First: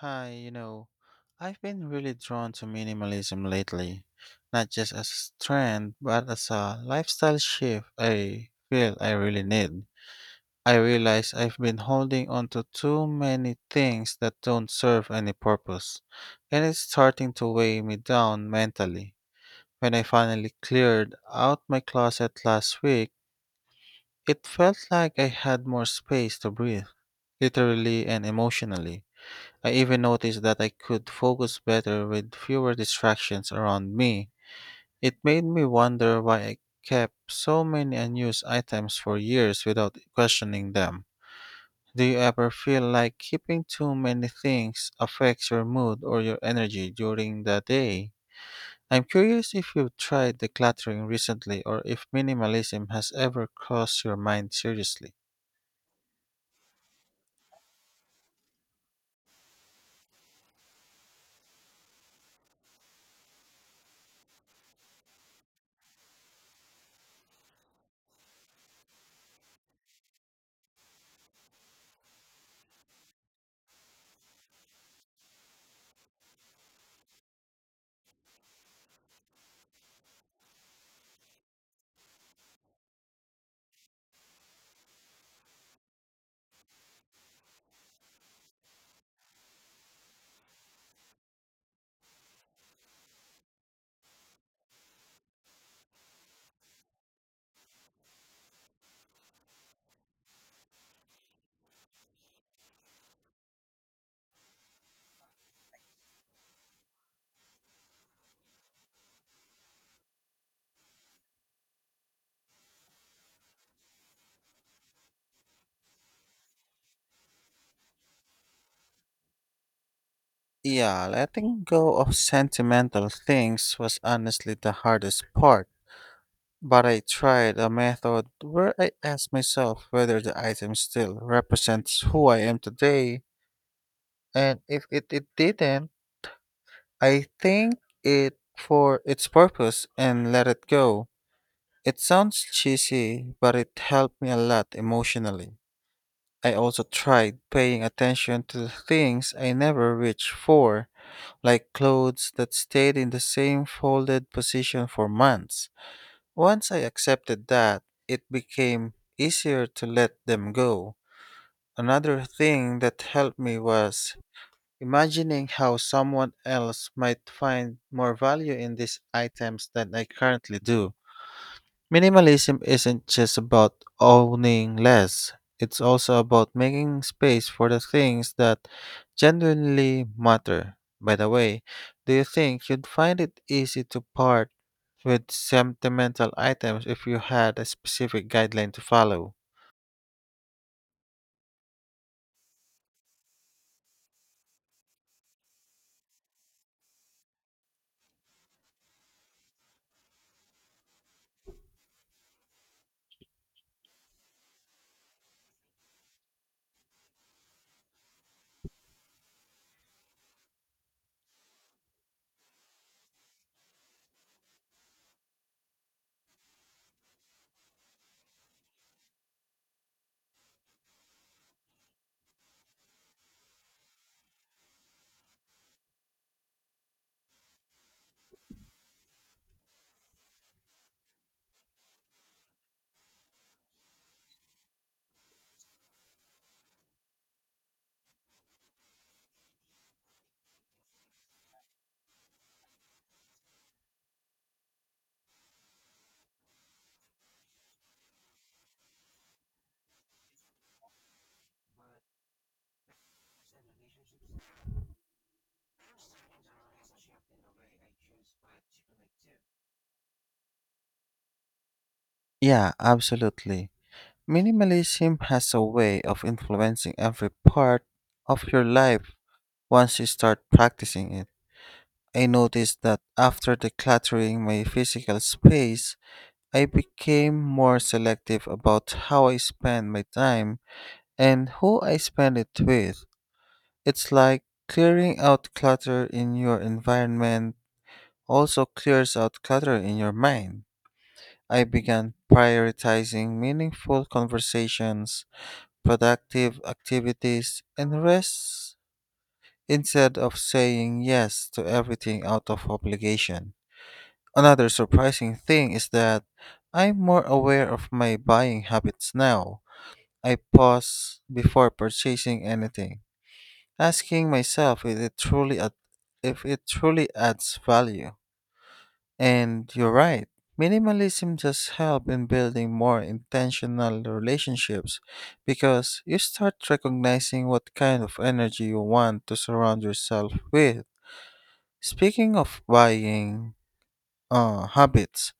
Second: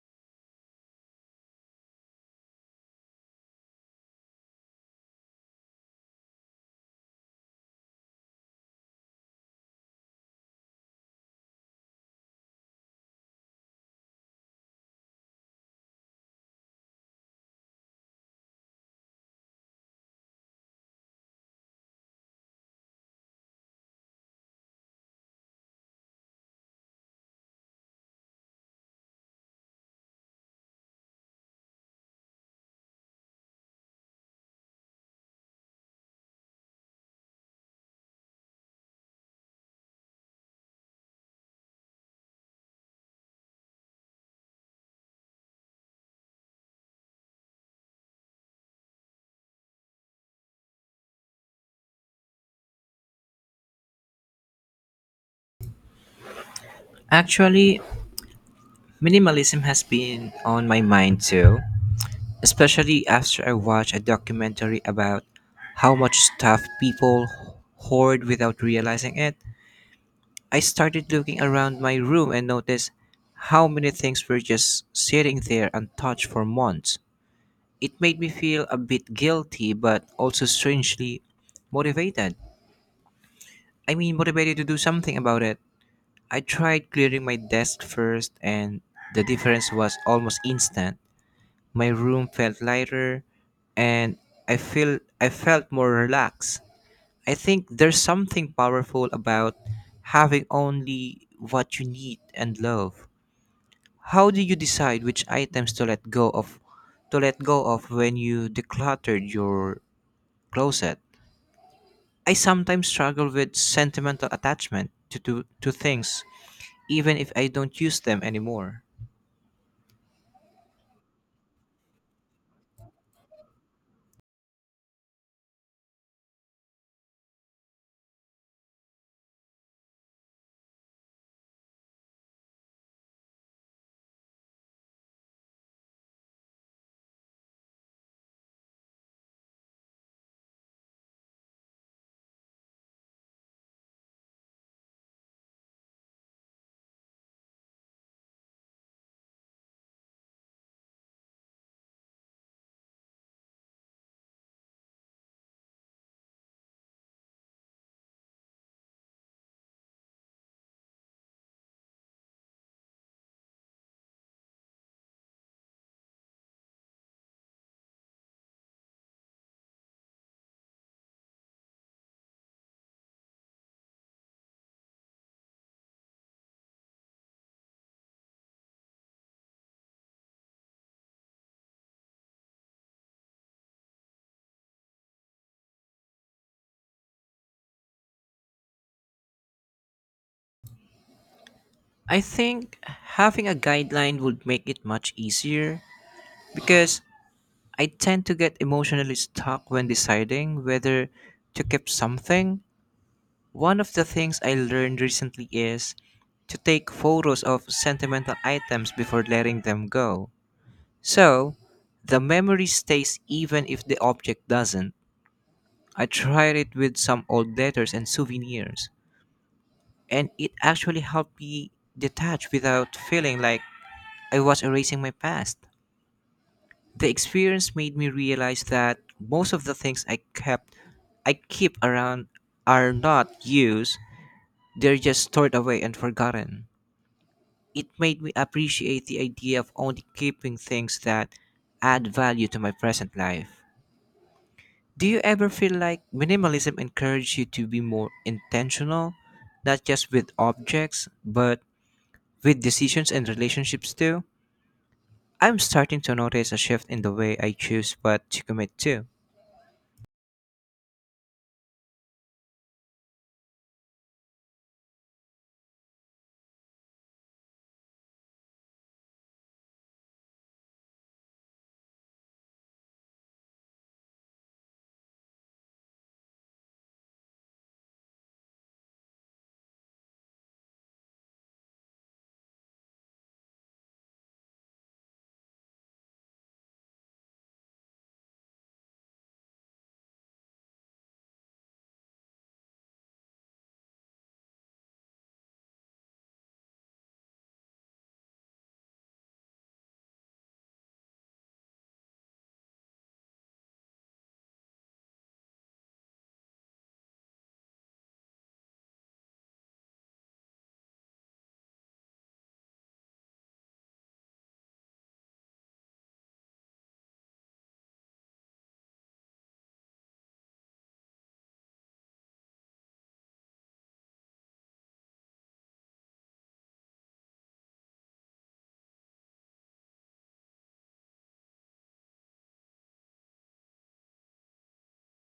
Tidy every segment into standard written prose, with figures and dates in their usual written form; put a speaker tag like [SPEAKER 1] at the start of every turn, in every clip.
[SPEAKER 1] Hi, I've been really drawn to minimalism lately, not just as a trend, but as a lifestyle shift I feel I really need. I realize I've been holding on to too many things that don't serve any purpose, and it's starting to weigh me down mentally. When I finally cleared out my closet last week, it felt like I had more space to breathe, literally and emotionally. I even noticed that I could focus better with fewer distractions around me. It made me wonder why I kept so many unused items for years without questioning them. Do you ever feel like keeping too many things affects your mood or your energy during the day? I'm curious if you've tried decluttering recently or if minimalism has ever crossed your mind seriously.
[SPEAKER 2] Actually, minimalism has been on my mind too, especially after I watched a documentary about how much stuff people hoard without realizing it. I started looking around my room and noticed how many things were just sitting there untouched for months. It made me feel a bit guilty but also strangely motivated. I mean, motivated to do something about it. I tried clearing my desk first, and the difference was almost instant. My room felt lighter and I felt more relaxed. I think there's something powerful about having only what you need and love. How do you decide which items to let go of when you decluttered your closet? I sometimes struggle with sentimental attachment to things even if I don't use them anymore.
[SPEAKER 1] Yeah, letting go of sentimental things was honestly the hardest part. But I tried a method where I asked myself whether the item still represents who I am today, and if it didn't, I thank it for its purpose and let it go. It sounds cheesy, but it helped me a lot emotionally. I also tried paying attention to the things I never reached for, like clothes that stayed in the same folded position for months. Once I accepted that, it became easier to let them go. Another thing that helped me was imagining how someone else might find more value in these items than I currently do. Minimalism isn't just about owning less, it's also about making space for the things that genuinely matter. By the way, do you think you'd find it easy to part with sentimental items if you had a specific guideline to follow?
[SPEAKER 2] I think having a guideline would make it much easier because I tend to get emotionally stuck when deciding whether to keep something. One of the things I learned recently is to take photos of sentimental items before letting them go. So, the memory stays even if the object doesn't. I tried it with some old letters and souvenirs, and it actually helped me detach without feeling like I was erasing my past. The experience made me realize that most of the things I keep around are not used, they're just stored away and forgotten. It made me appreciate the idea of only keeping things that add value to my present life. Do you ever feel like minimalism encourages you to be more intentional, not just with objects, but with decisions and relationships too? I'm starting to notice a shift in the way I choose what to commit to.
[SPEAKER 1] Yeah, absolutely. Minimalism has a way of influencing every part of your life once you start practicing it. I noticed that after decluttering my physical space, I became more selective about how I spend my time and who I spend it with. It's like clearing out clutter in your environment also clears out clutter in your mind. I began prioritizing meaningful conversations, productive activities, and rests instead of saying yes to everything out of obligation. Another surprising thing is that I'm more aware of my buying habits now. I pause before purchasing anything, asking myself if it truly adds value. And you're right. Minimalism just helps in building more intentional relationships because you start recognizing what kind of energy you want to surround yourself with. Speaking of buying habits,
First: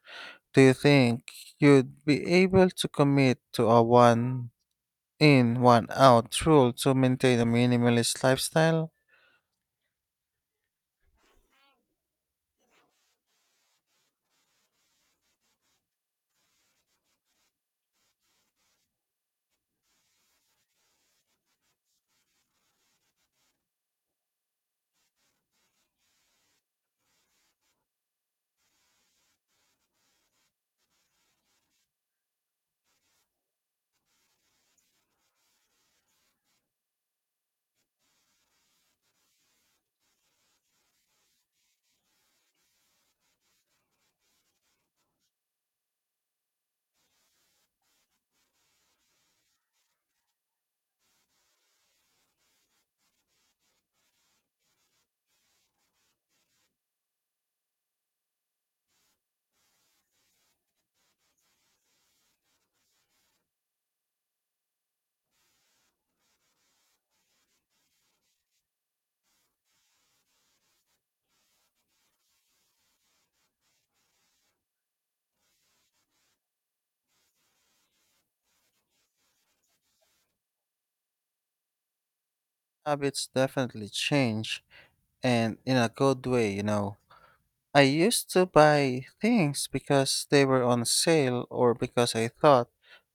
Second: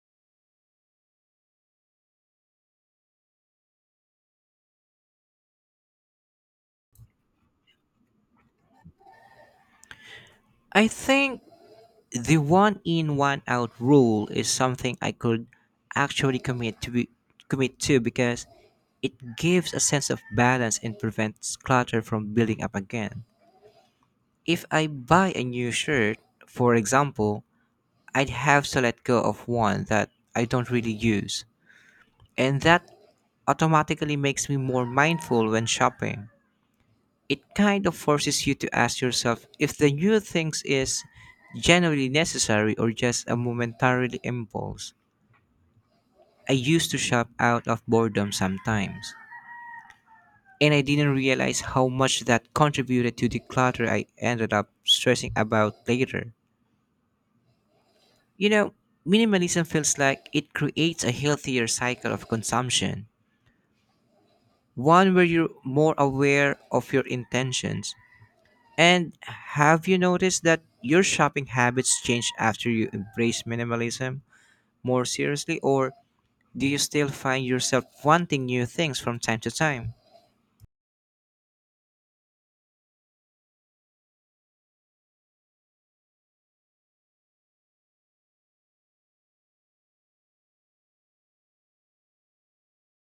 [SPEAKER 1] do you think you'd be able to commit to a one in, one out rule to maintain a minimalist lifestyle?
[SPEAKER 2] I think the one in one out rule is something I could actually commit to because it gives a sense of balance and prevents clutter from building up again. If I buy a new shirt, for example, I'd have to let go of one that I don't really use, and that automatically makes me more mindful when shopping. It kind of forces you to ask yourself if the new things is genuinely necessary or just a momentarily impulse. I used to shop out of boredom sometimes, and I didn't realize how much that contributed to the clutter I ended up stressing about later. You know, minimalism feels like it creates a healthier cycle of consumption, one where you're more aware of your intentions. And have you noticed that your shopping habits change after you embrace minimalism more seriously, or do you still find yourself wanting new things from time to time?
[SPEAKER 1] Habits definitely change, and in a good way, I used to buy things because they were on sale or because I thought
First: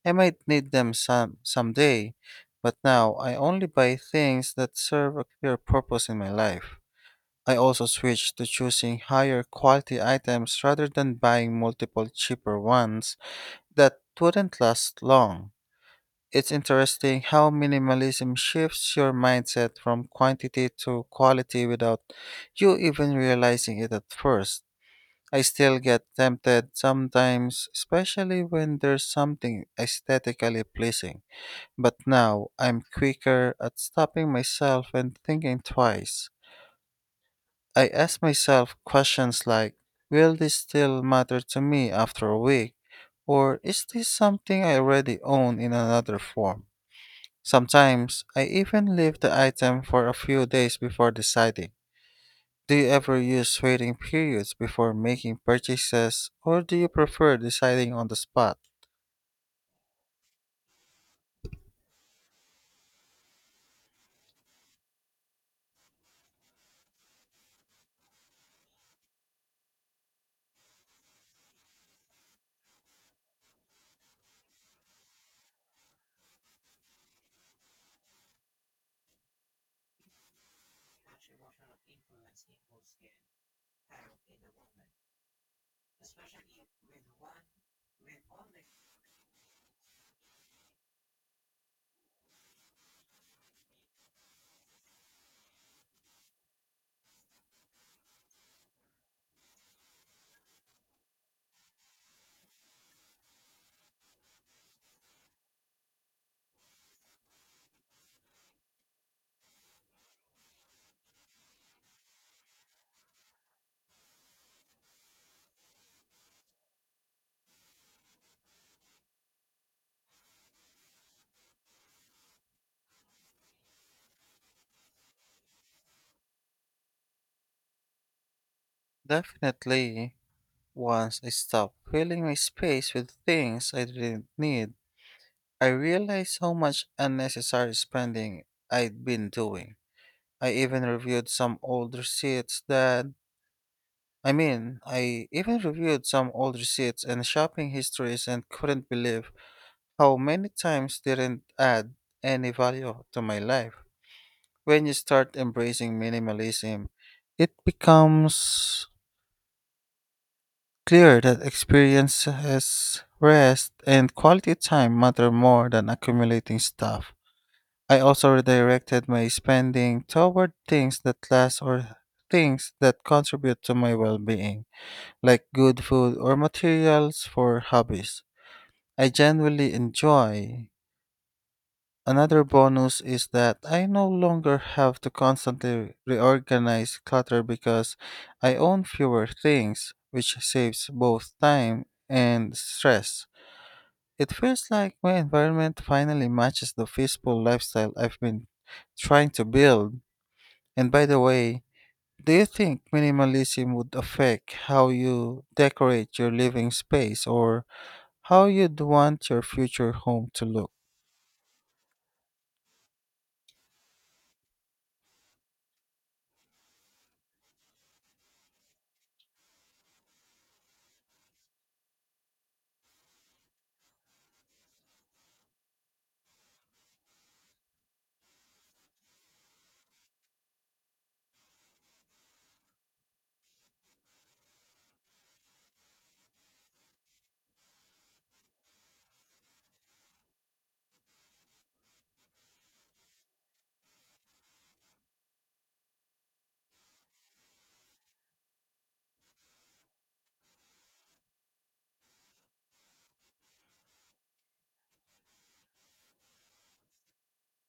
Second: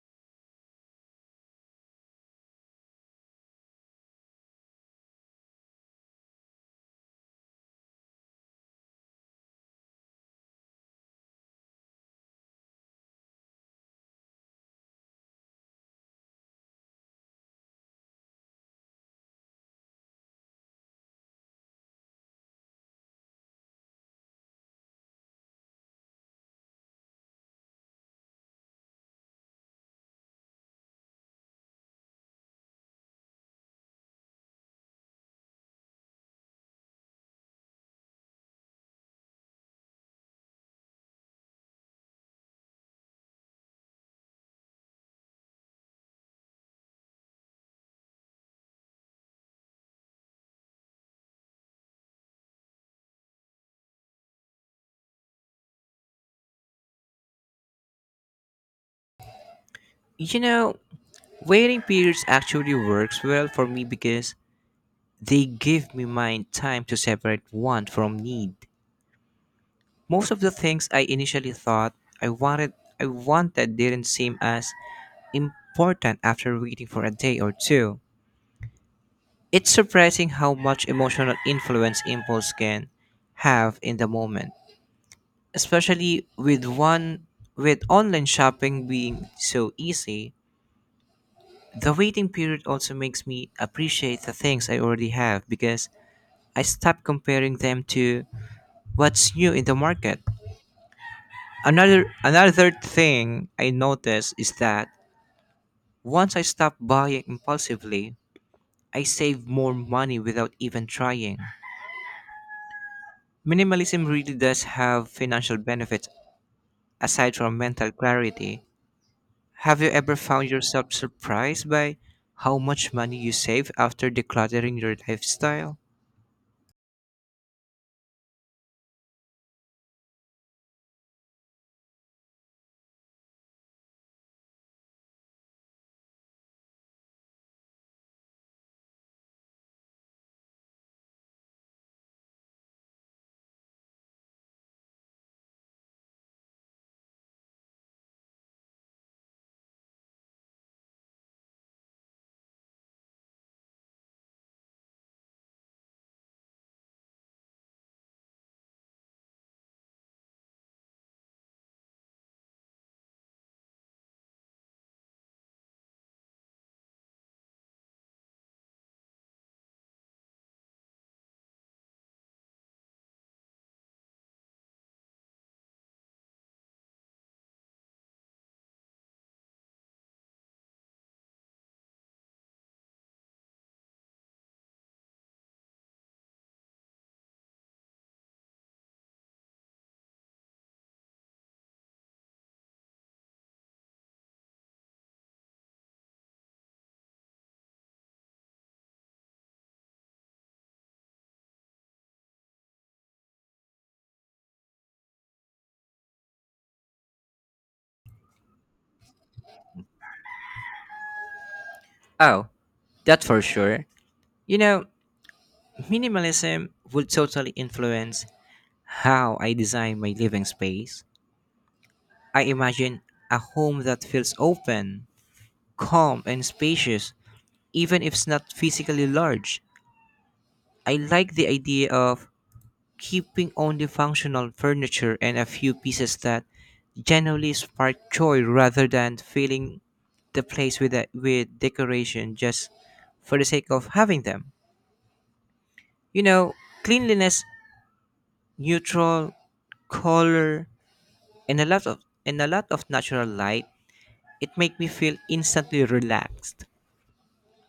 [SPEAKER 1] I might need them someday, but now I only buy things that serve a clear purpose in my life. I also switched to choosing higher quality items rather than buying multiple cheaper ones that wouldn't last long. It's interesting how minimalism shifts your mindset from quantity to quality without you even realizing it at first. I still get tempted sometimes, especially when there's something aesthetically pleasing, but now I'm quicker at stopping myself and thinking twice. I ask myself questions like, will this still matter to me after a week? Or is this something I already own in another form? Sometimes I even leave the item for a few days before deciding. Do you ever use waiting periods before making purchases, or do you prefer deciding on the spot?
[SPEAKER 2] You know, waiting periods actually works well for me because they give me my time to separate want from need. Most of the things I initially thought I wanted I wanted didn't seem as important after waiting for a day or two. It's surprising how much emotional influence impulse can have in the moment, especially with online shopping being so easy. The waiting period also makes me appreciate the things I already have because I stop comparing them to what's new in the market. Another thing I notice is that once I stop buying impulsively, I save more money without even trying. Minimalism really does have financial benefits aside from mental clarity. Have you ever found yourself surprised by how much money you save after decluttering your lifestyle?
[SPEAKER 1] Definitely, once I stopped filling my space with things I didn't need, I realized how much unnecessary spending I'd been doing. I even reviewed some old receipts that I mean, I even reviewed some old receipts and shopping histories and couldn't believe how many times didn't add any value to my life. When you start embracing minimalism, it becomes clear that experiences, rest, and quality time matter more than accumulating stuff. I also redirected my spending toward things that last or things that contribute to my well being, like good food or materials for hobbies I genuinely enjoy. Another bonus is that I no longer have to constantly reorganize clutter because I own fewer things, which saves both time and stress. It feels like my environment finally matches the peaceful lifestyle I've been trying to build. And by the way, do you think minimalism would affect how you decorate your living space or how you'd want your future home to look?
[SPEAKER 2] Oh, that for sure. You know, minimalism would totally influence how I design my living space. I imagine a home that feels open, calm, and spacious, even if it's not physically large. I like the idea of keeping only functional furniture and a few pieces that generally spark joy rather than filling the place with decoration just for the sake of having them. You know, cleanliness, neutral color, and a lot of natural light. It make me feel instantly relaxed.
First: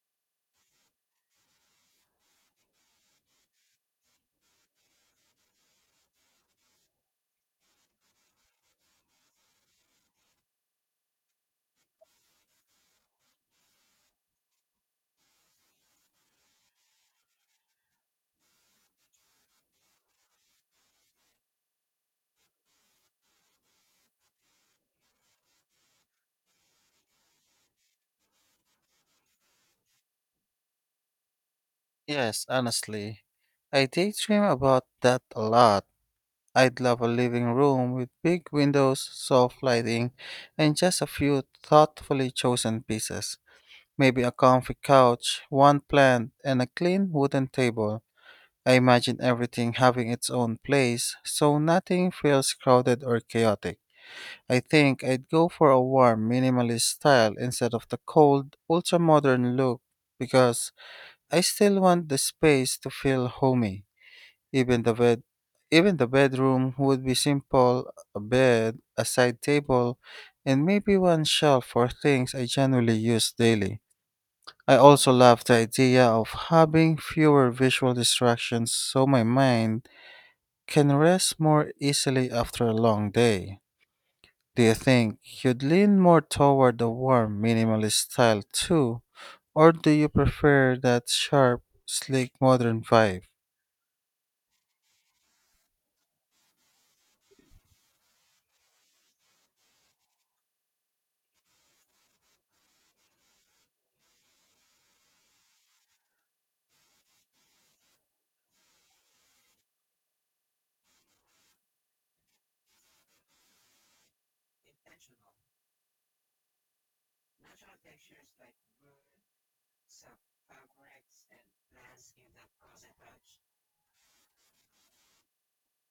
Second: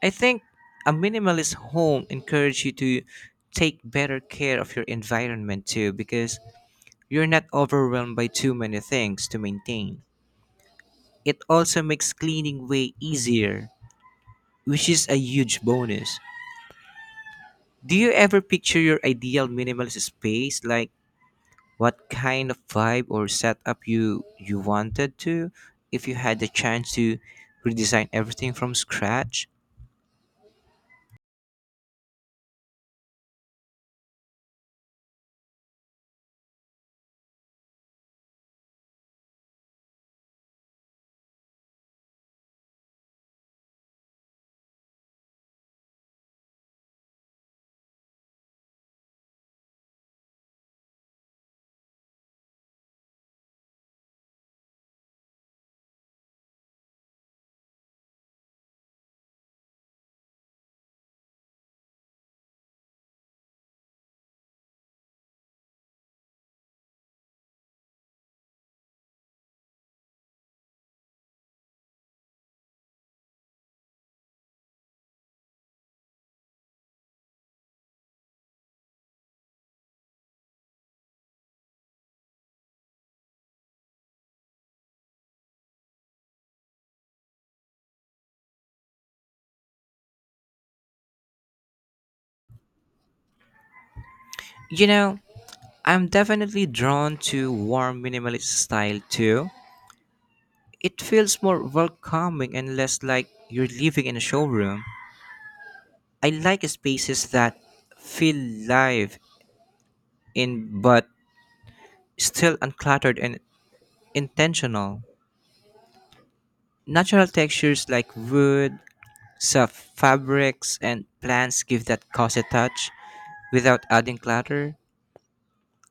[SPEAKER 2] I think a minimalist home encourages you to take better care of your environment too because you're not overwhelmed by too many things to maintain. It also makes cleaning way easier, which is a huge bonus. Do you ever picture your ideal minimalist space, like what kind of vibe or setup you wanted, to if you had the chance to redesign everything from scratch?
[SPEAKER 1] Yes, honestly, I daydream about that a lot. I'd love a living room with big windows, soft lighting, and just a few thoughtfully chosen pieces. Maybe a comfy couch, one plant, and a clean wooden table. I imagine everything having its own place, so nothing feels crowded or chaotic. I think I'd go for a warm, minimalist style instead of the cold, ultra modern look because I still want the space to feel homey. Even the bed, Even the bedroom would be simple: a bed, a side table, and maybe one shelf for things I generally use daily. I also love the idea of having fewer visual distractions so my mind can rest more easily after a long day. Do you think you'd lean more toward the warm minimalist style too, or do you prefer that sharp, sleek modern vibe?
[SPEAKER 2] You know, I'm definitely drawn to warm minimalist style too. It feels more welcoming and less like you're living in a showroom. I like spaces that feel live in but still uncluttered and intentional. Natural textures like wood, soft fabrics, and plants give that cozy touch without adding clutter.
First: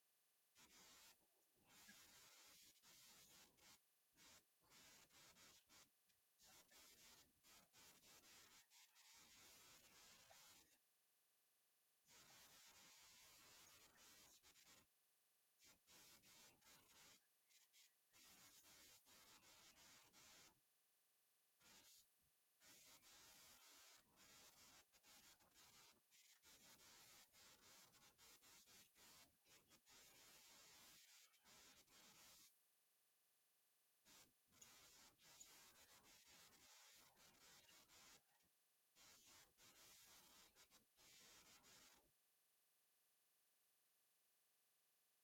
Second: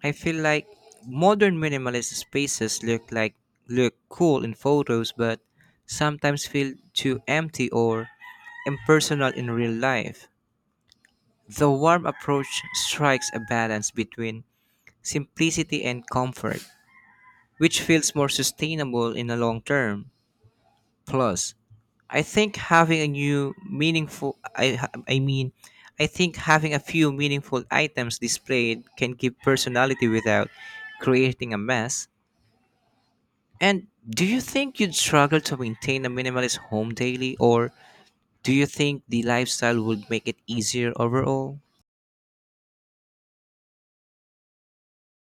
[SPEAKER 2] I feel like modern minimalist spaces look cool in photos but sometimes feel too empty or impersonal in real life. The warm approach strikes a balance between simplicity and comfort, which feels more sustainable in the long term. Plus, I mean, I think having a few meaningful items displayed can give personality without creating a mess. And do you think you'd struggle to maintain a minimalist home daily, or do you think the lifestyle would make it easier overall?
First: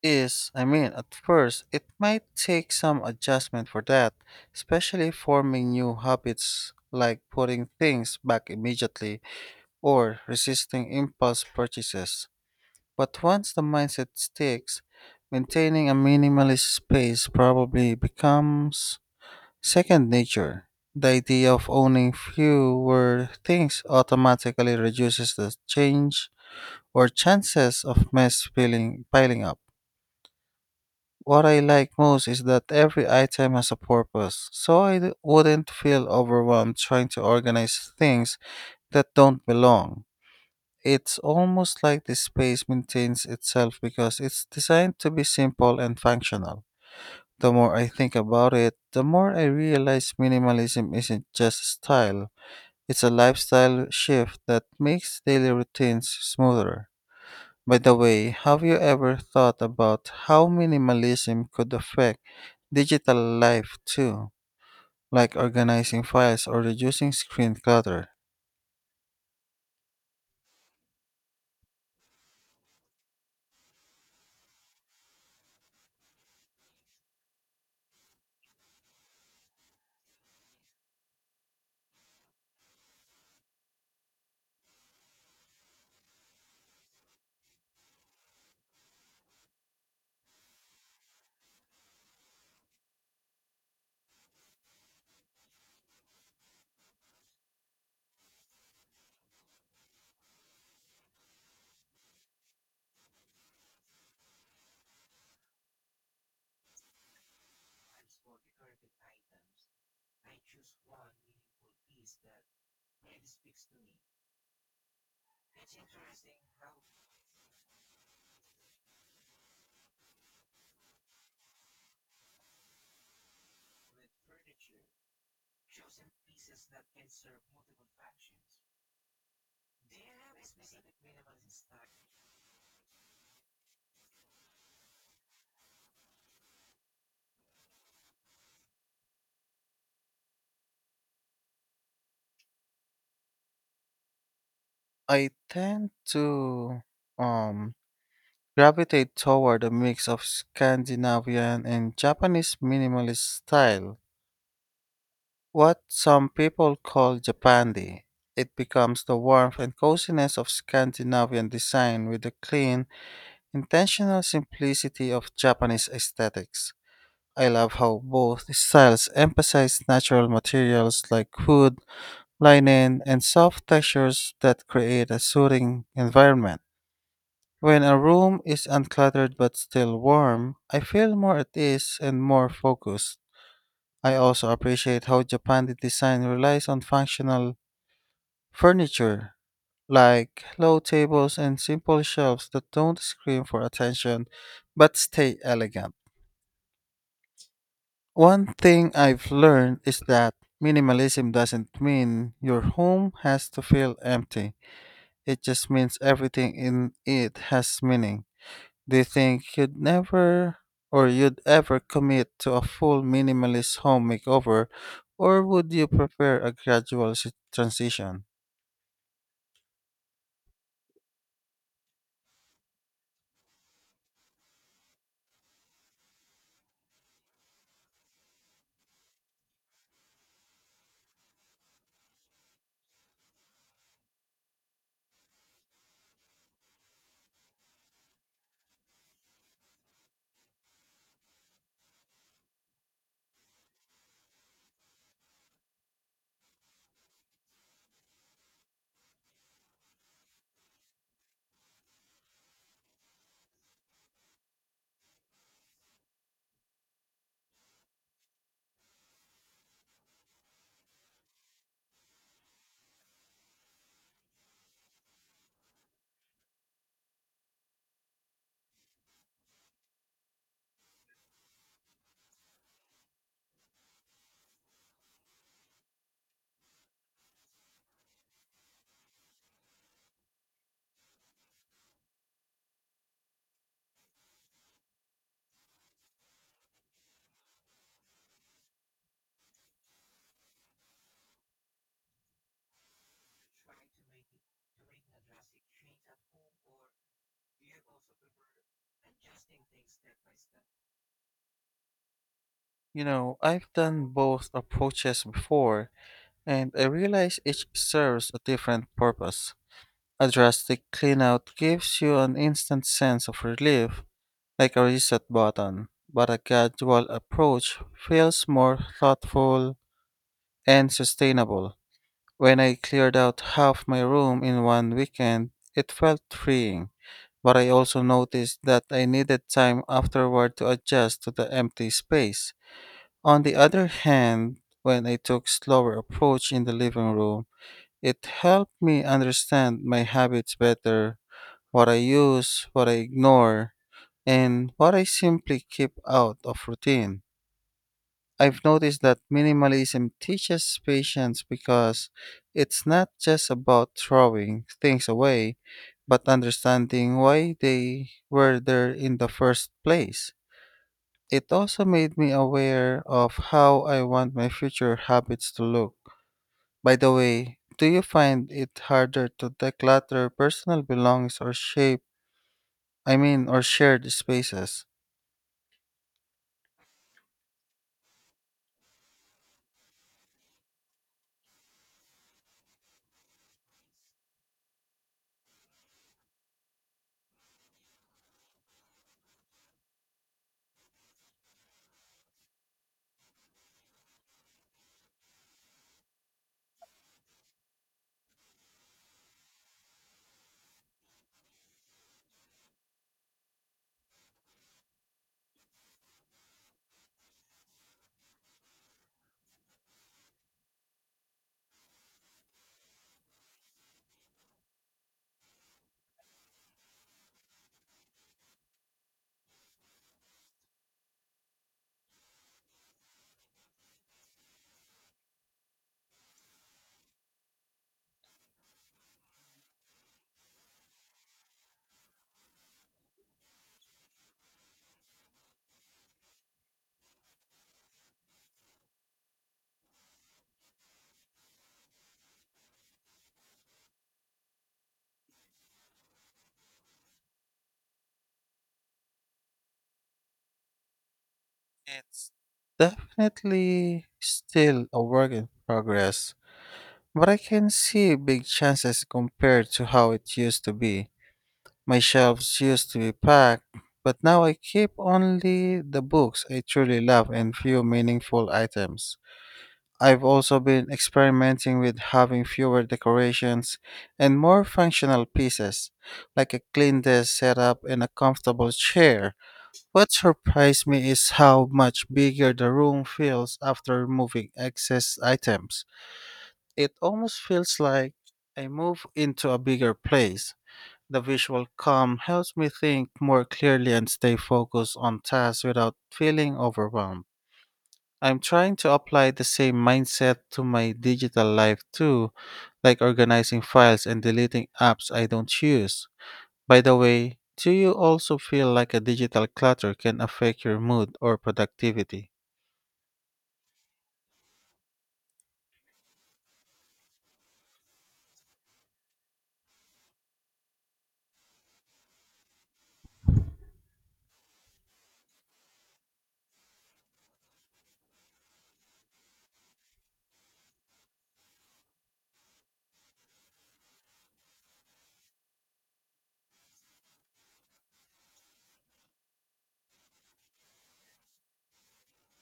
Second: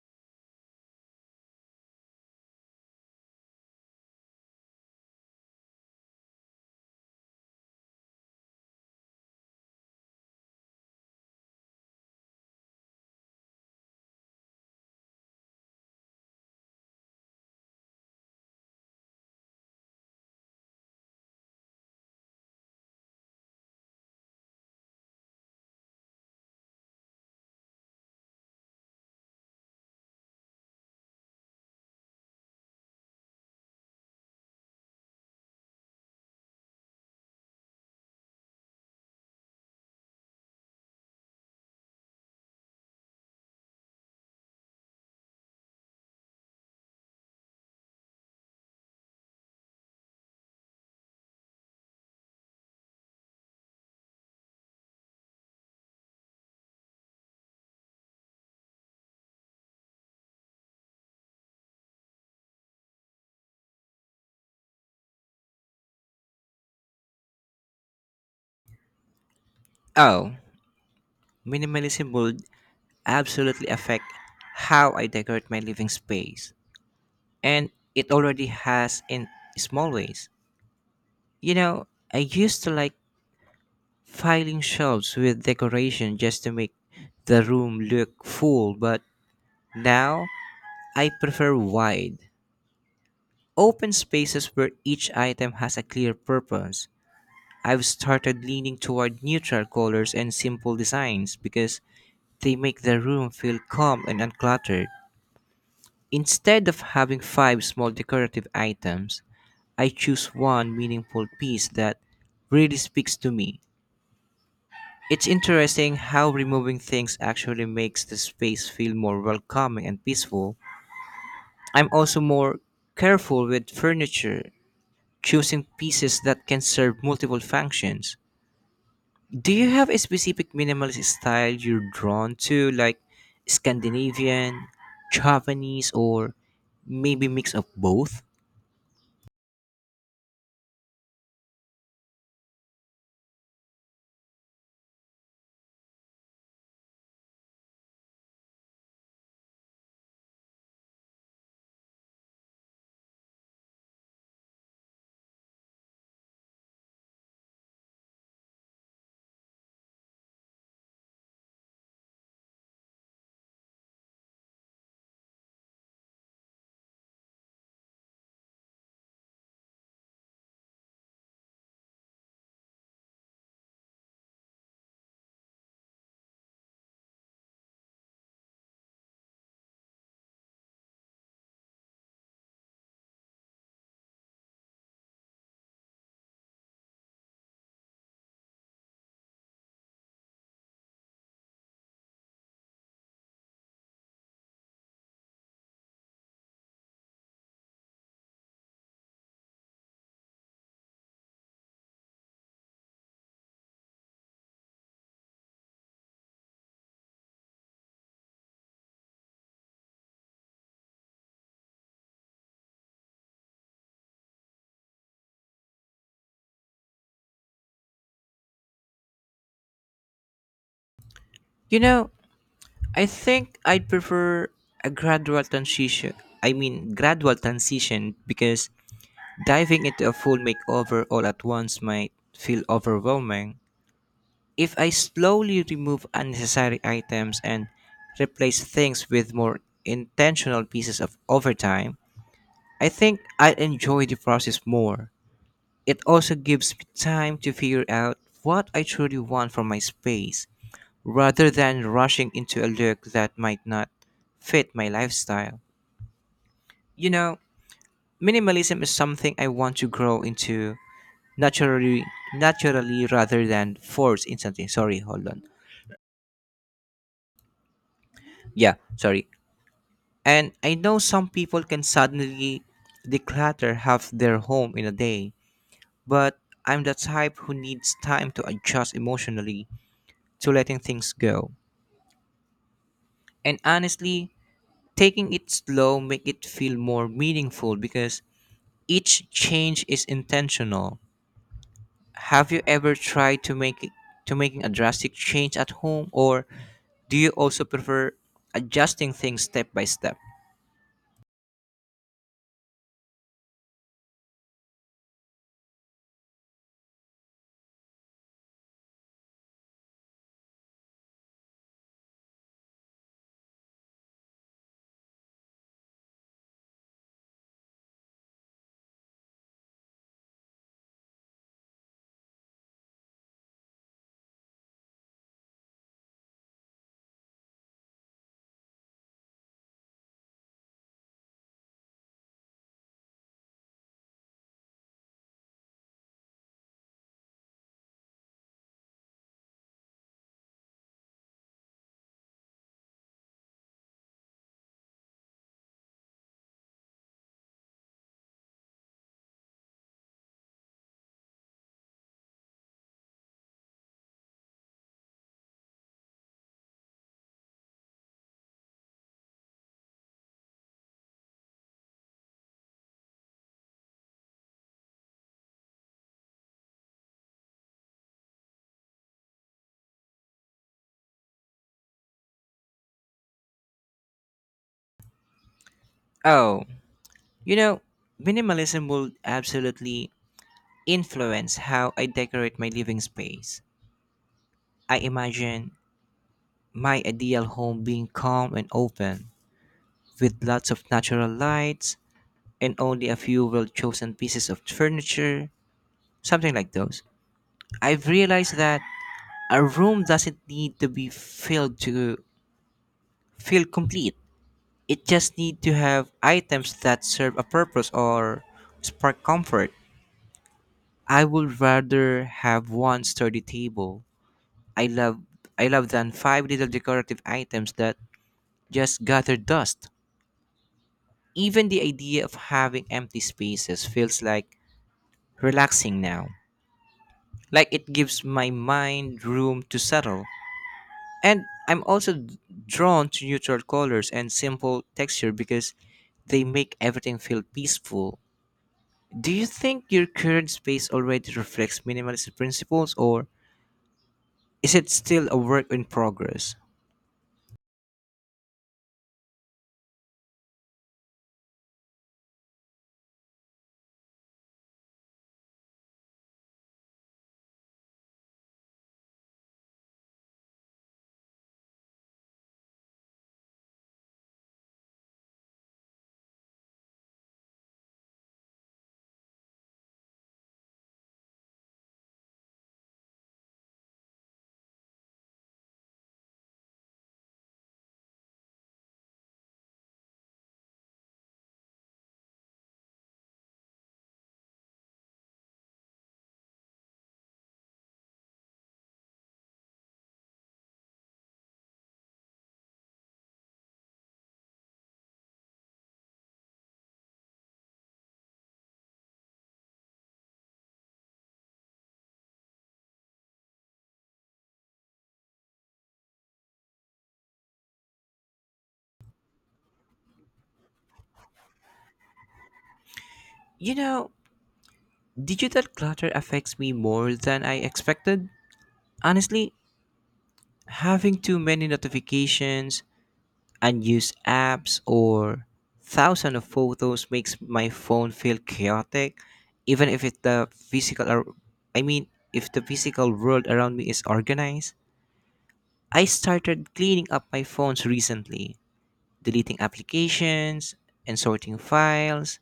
[SPEAKER 1] At first, it might take some adjustment for that, especially forming new habits like putting things back immediately or resisting impulse purchases. But once the mindset sticks, maintaining a minimalist space probably becomes second nature. The idea of owning fewer things automatically reduces the change or chances of mess piling up. What I like most is that every item has a purpose, so wouldn't feel overwhelmed trying to organize things that don't belong. It's almost like the space maintains itself because it's designed to be simple and functional. The more I think about it, the more I realize minimalism isn't just style, it's a lifestyle shift that makes daily routines smoother. By the way, have you ever thought about how minimalism could affect digital life too, like organizing files or reducing screen clutter?
[SPEAKER 2] Oh, minimalism would absolutely affect how I decorate my living space, and it already has in small ways. You know, I used to like filing shelves with decoration just to make the room look full, but now I prefer wide, open spaces where each item has a clear purpose. I've started leaning toward neutral colors and simple designs because they make the room feel calm and uncluttered. Instead of having five small decorative items, I choose one meaningful piece that really speaks to me. It's interesting how removing things actually makes the space feel more welcoming and peaceful. I'm also more careful with furniture, choosing pieces that can serve multiple functions. Do you have a specific minimalist style you're drawn to, like Scandinavian, Japanese, or maybe mix of both?
[SPEAKER 1] I tend to um gravitate toward a mix of Scandinavian and Japanese minimalist style, what some people call Japandi. It becomes the warmth and coziness of Scandinavian design with the clean, intentional simplicity of Japanese aesthetics. I love how both styles emphasize natural materials like wood, linen, and soft textures that create a soothing environment. When a room is uncluttered but still warm, I feel more at ease and more focused. I also appreciate how Japan's design relies on functional furniture, like low tables and simple shelves that don't scream for attention but stay elegant. One thing I've learned is that minimalism doesn't mean your home has to feel empty. It just means everything in it has meaning. Do you think you'd never or you'd ever commit to a full minimalist home makeover, or would you prefer a transition?
[SPEAKER 2] You know, I think I'd prefer a gradual transition. I mean, gradual transition because diving into a full makeover all at once might feel overwhelming. If I slowly remove unnecessary items and replace things with more intentional pieces of over time, I think I'd enjoy the process more. It also gives me time to figure out what I truly want from my space rather than rushing into a look that might not fit my lifestyle. You know, minimalism is something I want to grow into naturally naturally rather than force in something. Sorry, hold on. Yeah, sorry. And I know some people can suddenly declutter half their home in a day, but I'm the type who needs time to adjust emotionally to letting things go. And honestly, taking it slow make it feel more meaningful because each change is intentional. Have you ever tried to making a drastic change at home, or do you also prefer adjusting things step by step?
[SPEAKER 1] You know, I've done both approaches before, and I realize each serves a different purpose. A drastic cleanout gives you an instant sense of relief, like a reset button, but a gradual approach feels more thoughtful and sustainable. When I cleared out half my room in one weekend, it felt freeing, but I also noticed that I needed time afterward to adjust to the empty space. On the other hand, when I took slower approach in the living room, it helped me understand my habits better, what I use, what I ignore, and what I simply keep out of routine. I've noticed that minimalism teaches patience because it's not just about throwing things away, but understanding why they were there in the first place. It also made me aware of how I want my future habits to look. By the way, do you find it harder to declutter personal belongings or or shared spaces?
[SPEAKER 2] Oh, you know, minimalism will absolutely influence how I decorate my living space. I imagine my ideal home being calm and open, with lots of natural lights and only a few well chosen pieces of furniture, something like those. I've realized that a room doesn't need to be filled to feel complete. It just needs to have items that serve a purpose or spark comfort. I would rather have one sturdy table I love I love than five little decorative items that just gather dust. Even the idea of having empty spaces feels like relaxing now, like it gives my mind room to settle. And I'm also drawn to neutral colors and simple texture because they make everything feel peaceful. Do you think your current space already reflects minimalist principles, or is it still a work in progress?
[SPEAKER 1] It's definitely still a work in progress, but I can see big chances compared to how it used to be. My shelves used to be packed, but now I keep only the books I truly love and few meaningful items. I've also been experimenting with having fewer decorations and more functional pieces, like a clean desk setup and a comfortable chair. What surprised me is how much bigger the room feels after removing excess items. It almost feels like I move into a bigger place. The visual calm helps me think more clearly and stay focused on tasks without feeling overwhelmed. I'm trying to apply the same mindset to my digital life too, like organizing files and deleting apps I don't use. By the way, do you also feel like a digital clutter can affect your mood or productivity?
[SPEAKER 2] You know, digital clutter affects me more than I expected. Honestly, having too many notifications, unused apps, or thousands of photos makes my phone feel chaotic, even if it the physical ar- I mean if the physical world around me is organized. I started cleaning up my phones recently, deleting applications and sorting files,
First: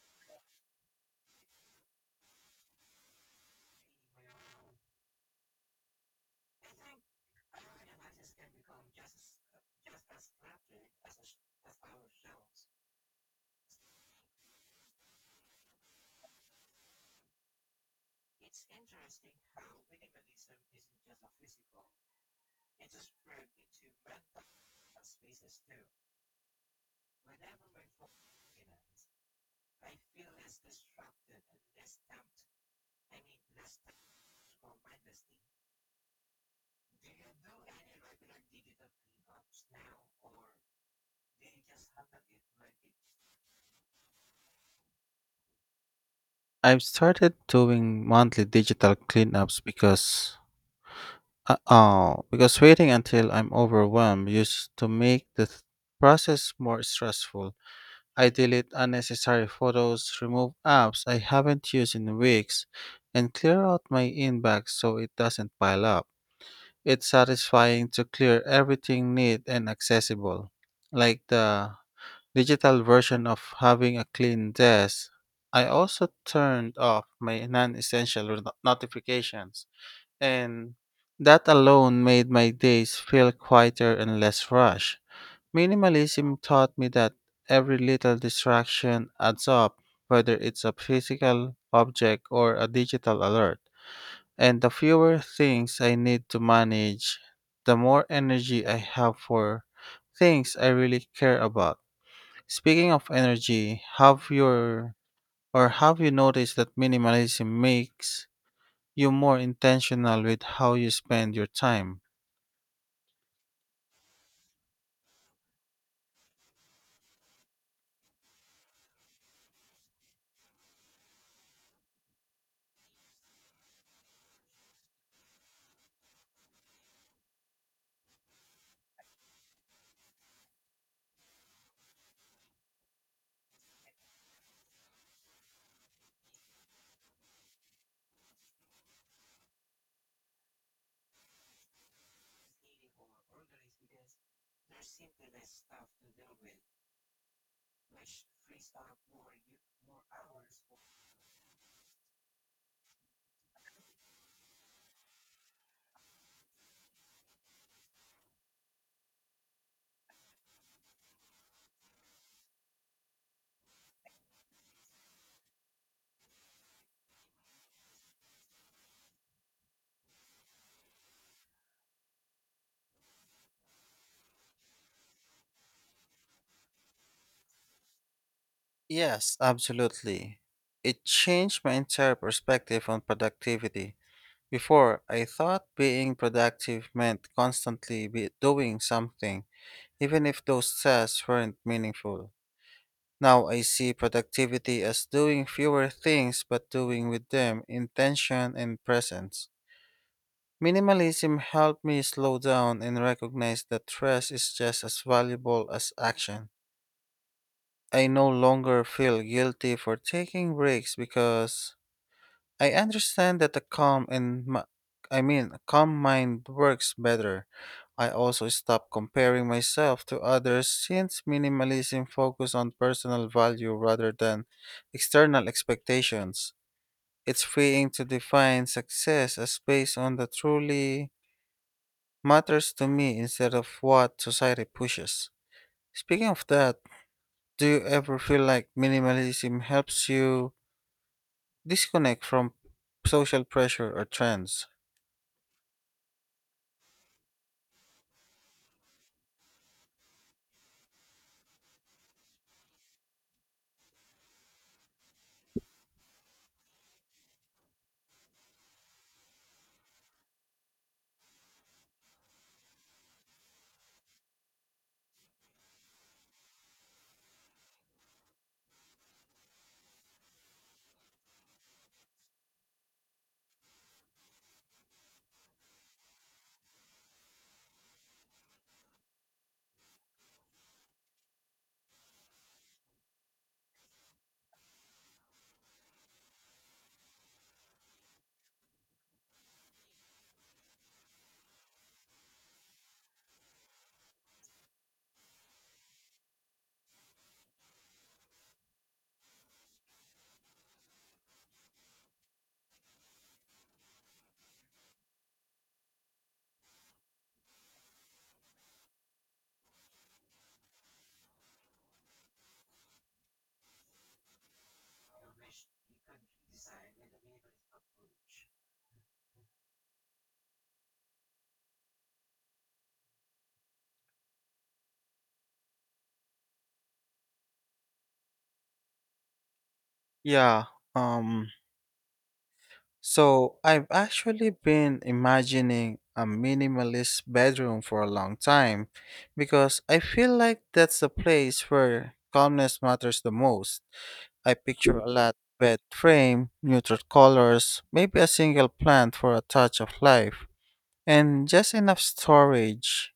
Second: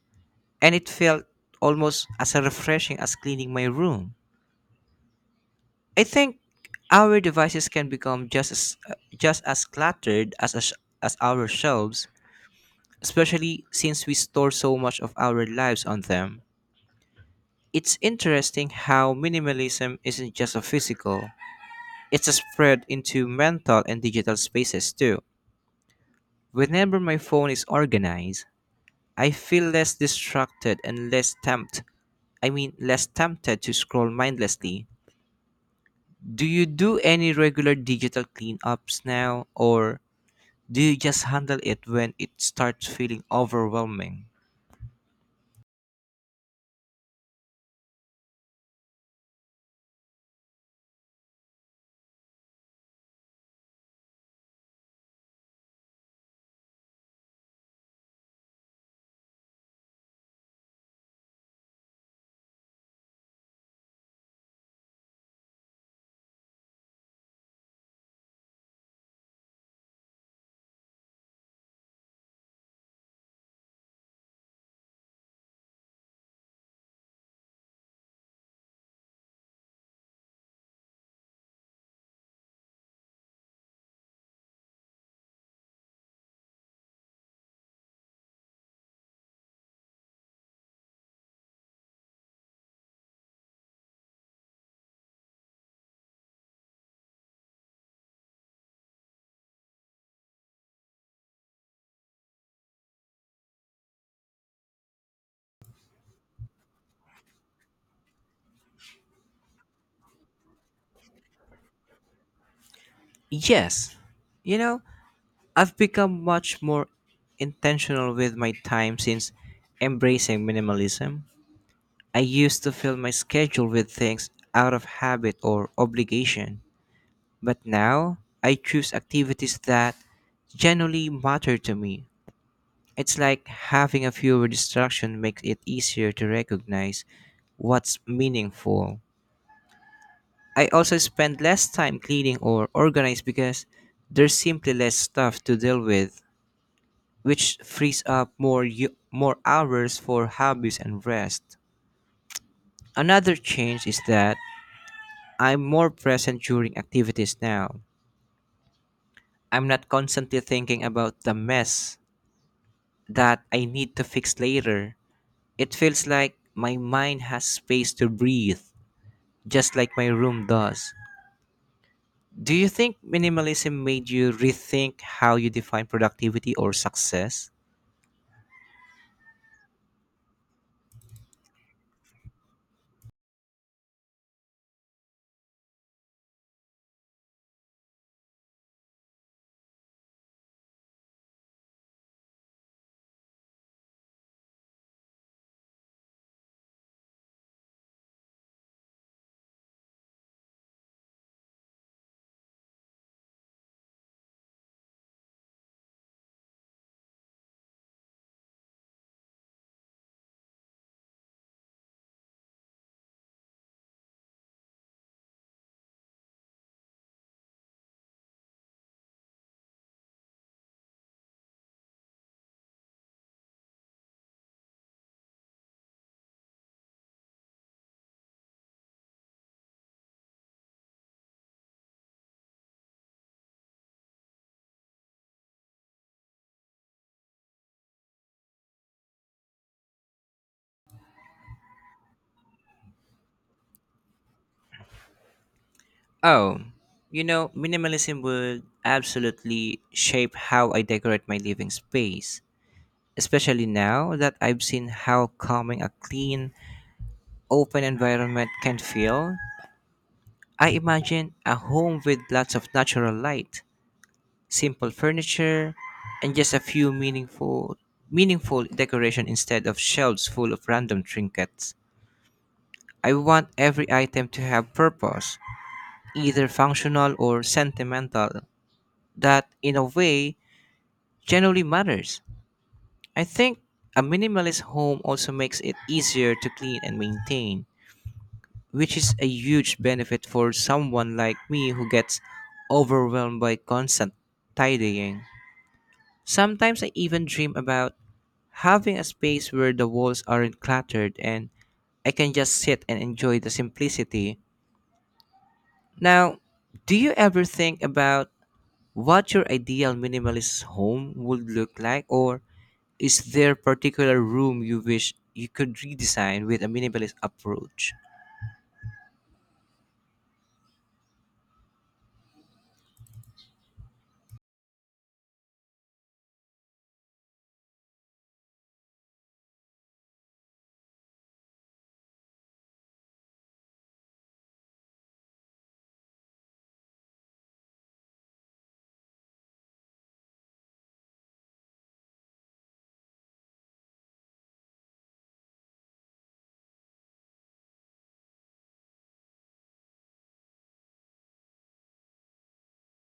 [SPEAKER 2] and it felt almost as refreshing as cleaning my room. I think our devices can become just as cluttered as our shelves, especially since we store so much of our lives on them. It's interesting how minimalism isn't just a physical, it's a spread into mental and digital spaces too. Whenever my phone is organized, I feel less distracted and less tempted. I mean, less tempted to scroll mindlessly. Do you do any regular digital cleanups now, or do you just handle it when it starts feeling overwhelming?
[SPEAKER 1] I've started doing monthly digital cleanups because oh, because waiting until I'm overwhelmed used to make process more stressful. I delete unnecessary photos, remove apps I haven't used in weeks, and clear out my inbox so it doesn't pile up. It's satisfying to clear everything neat and accessible. Like the digital version of having a clean desk, I also turned off my non essential notifications, and that alone made my days feel quieter and less rushed. Minimalism taught me that every little distraction adds up, whether it's a physical object or a digital alert. And the fewer things I need to manage, the more energy I have for things I really care about. Speaking of energy, have you noticed that minimalism makes you're more intentional with how you spend your time?
[SPEAKER 2] Yes, you know, I've become much more intentional with my time since embracing minimalism. I used to fill my schedule with things out of habit or obligation, but now I choose activities that genuinely matter to me. It's like having a fewer distractions makes it easier to recognize what's meaningful. I also spend less time cleaning or organized because there's simply less stuff to deal with, which frees up more hours for hobbies and rest. Another change is that I'm more present during activities now. I'm not constantly thinking about the mess that I need to fix later. It feels like my mind has space to breathe, just like my room does. Do you think minimalism made you rethink how you define productivity or success?
[SPEAKER 1] Yes, absolutely. It changed my entire perspective on productivity. Before, I thought being productive meant constantly be doing something, even if those tasks weren't meaningful. Now I see productivity as doing fewer things but doing with them intention and presence. Minimalism helped me slow down and recognize that rest is just as valuable as action. I no longer feel guilty for taking breaks because I understand that a calm mind works better. I also stop comparing myself to others since minimalism focuses on personal value rather than external expectations. It's freeing to define success as based on the truly matters to me instead of what society pushes. Speaking of that, do you ever feel like minimalism helps you disconnect from social pressure or trends?
[SPEAKER 2] Oh, you know, minimalism would absolutely shape how I decorate my living space, especially now that I've seen how calming a clean, open environment can feel. I imagine a home with lots of natural light, simple furniture, and just a few meaningful decoration instead of shelves full of random trinkets. I want every item to have purpose, either functional or sentimental, that in a way generally matters. I think a minimalist home also makes it easier to clean and maintain, which is a huge benefit for someone like me who gets overwhelmed by constant tidying. Sometimes I even dream about having a space where the walls aren't cluttered and I can just sit and enjoy the simplicity. Now, do you ever think about what your ideal minimalist home would look like, or is there particular room you wish you could redesign with a minimalist approach
[SPEAKER 1] Yeah, um so I've actually been imagining a minimalist bedroom for a long time because I feel like that's the place where calmness matters the most. I picture a lot bed frame, neutral colors, maybe a single plant for a touch of life, and just enough storage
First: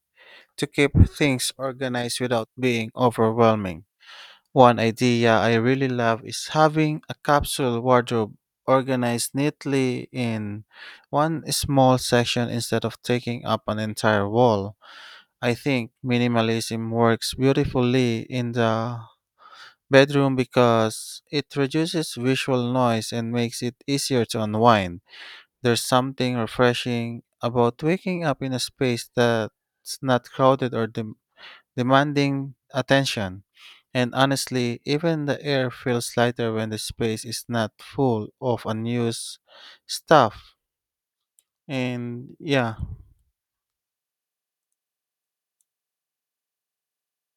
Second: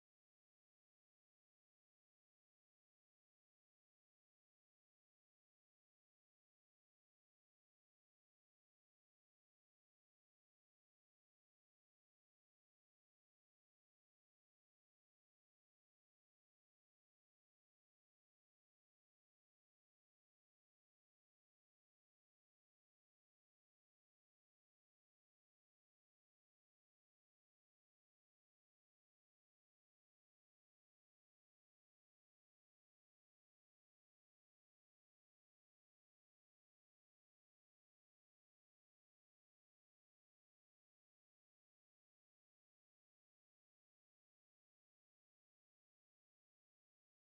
[SPEAKER 1] to keep things organized without being overwhelming. One idea I really love is having a capsule wardrobe organized neatly in one small section instead of taking up an entire wall. I think minimalism works beautifully in the bedroom because it reduces visual noise and makes it easier to unwind. There's something refreshing about waking up in a space that's not crowded or dim- demanding attention. And honestly, even the air feels lighter when the space is not full of unused stuff. And yeah,